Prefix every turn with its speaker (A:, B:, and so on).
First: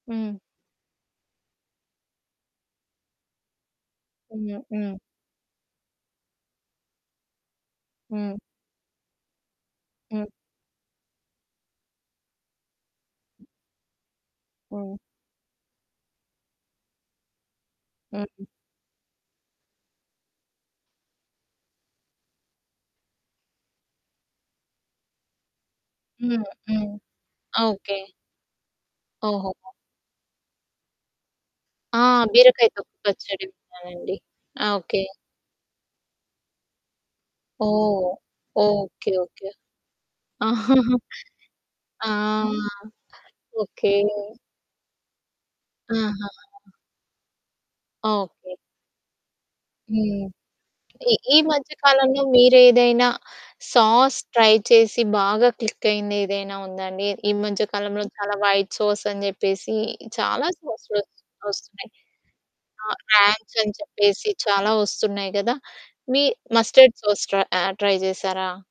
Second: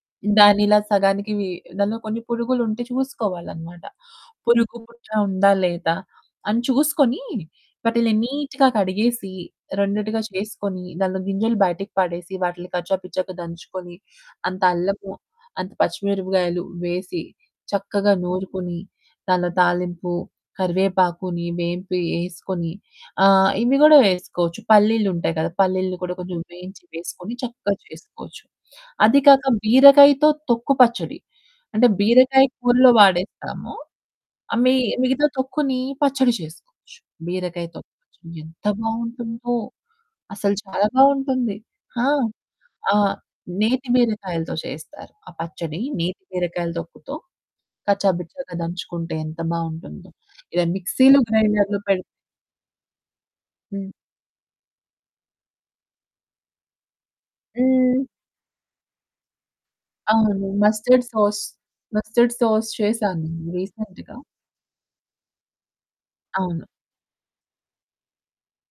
A: హ్మ్.
B: దాన్ని ఇలా సగానికి వి దాంట్లో కొన్ని పురుగులు ఉంటే చూసుకోవాలనమాట,
A: హ్మ్.
B: పురుగు,
A: హ్మ్.
B: పుట్ట ఉందా, లేదా, అని చూసుకొని వాటిలిని
A: హ్మ్.
B: నీట్‌గా కడిగేసి రెండిటిగా
A: హ్మ్.
B: చేసుకొని, దాంట్లో గింజలు బయటికి పడేసి, వాటిని కచ్చా పిచ్చాగా దంచుకొని, అంత
A: హ్మ్.
B: అల్లము, అంత పచ్చిమిరపకాయలు, వేసి చక్కగా
A: హ్మ్.
B: నూరుకొని, దానిలో తాలింపు, కరివేపాకుని వేంపి ఏసుకొని, ఆహ్, ఇవి గూడా వేసుకోవచ్చు పల్లీలుంటాయి కదా! పల్లీలు కూడా కొంచెం
A: హ్మ్.
B: వేయించి,
A: హ్మ్.
B: వేసుకొని చక్కగా
A: ఓకే.
B: చేసుకోవచ్చు. అది కాక,
A: ఓహోహో!
B: బీరకాయతో తొక్కు పచ్చడి. అంటే
A: ఆ!
B: బీరకాయ
A: బీరకాయ
B: కూరలో
A: తొక్కు పచ్చడి.
B: వాడేస్తాము.
A: విన్నానండి.
B: ఆహ్,
A: ఆ!
B: మి
A: ఓకే.
B: మిగతా తొక్కుని, పచ్చడి చేసుకోవచ్చు. బీరకాయ తొక్కు
A: ఓహ్!
B: పచ్చడి, ఎంత
A: ఓకే.
B: బాగుంటుందో అసలు, చాలా
A: ఓకే.
B: బావుంటుంది. ఆ!
A: ఆ!
B: ఆహ్, నేతి
A: ఓకే.
B: బీరకాయలతో చేస్తారు. ఆ పచ్చడి నేతి
A: ఆహా!
B: బీరకాయలు తొక్కుతో కచ్చా బిచ్చాగా
A: ఓకే.
B: దంచుకుంటే, ఎంత బాగుంటుందో.
A: హ్మ్.
B: ఇలా
A: ఈ
B: మిక్సీ‌లు,
A: ఈ మధ్య
B: గ్రైండర్లు పేడి
A: కాలంలో మీరు ఏదైనా
B: హ్మ్.
A: సాస్ ట్రై చేసి బాగా క్లికయింది ఏదైనా ఉందా అండి. ఈ మధ్య
B: హ్మ్.
A: కాలంలో చాలా వైట్ సాస్ అని చెప్పేసి,
B: అవును.
A: చాలా సాస్
B: మస్టర్డ్
A: లోస్
B: సాస్,
A: వొస్తునాయి.
B: మస్టర్డ్ సాస్
A: ఆహ్,
B: చేశాను. నేను
A: రాంక్స్ అని
B: రీసెంట్‌గా.
A: చెప్పేసి చాలా వొస్తున్నాయి కదా! మీ
B: అవును.
A: మస్టర్డ్ సాస్ ట్రై ఆహ్, ట్రై జేశారా?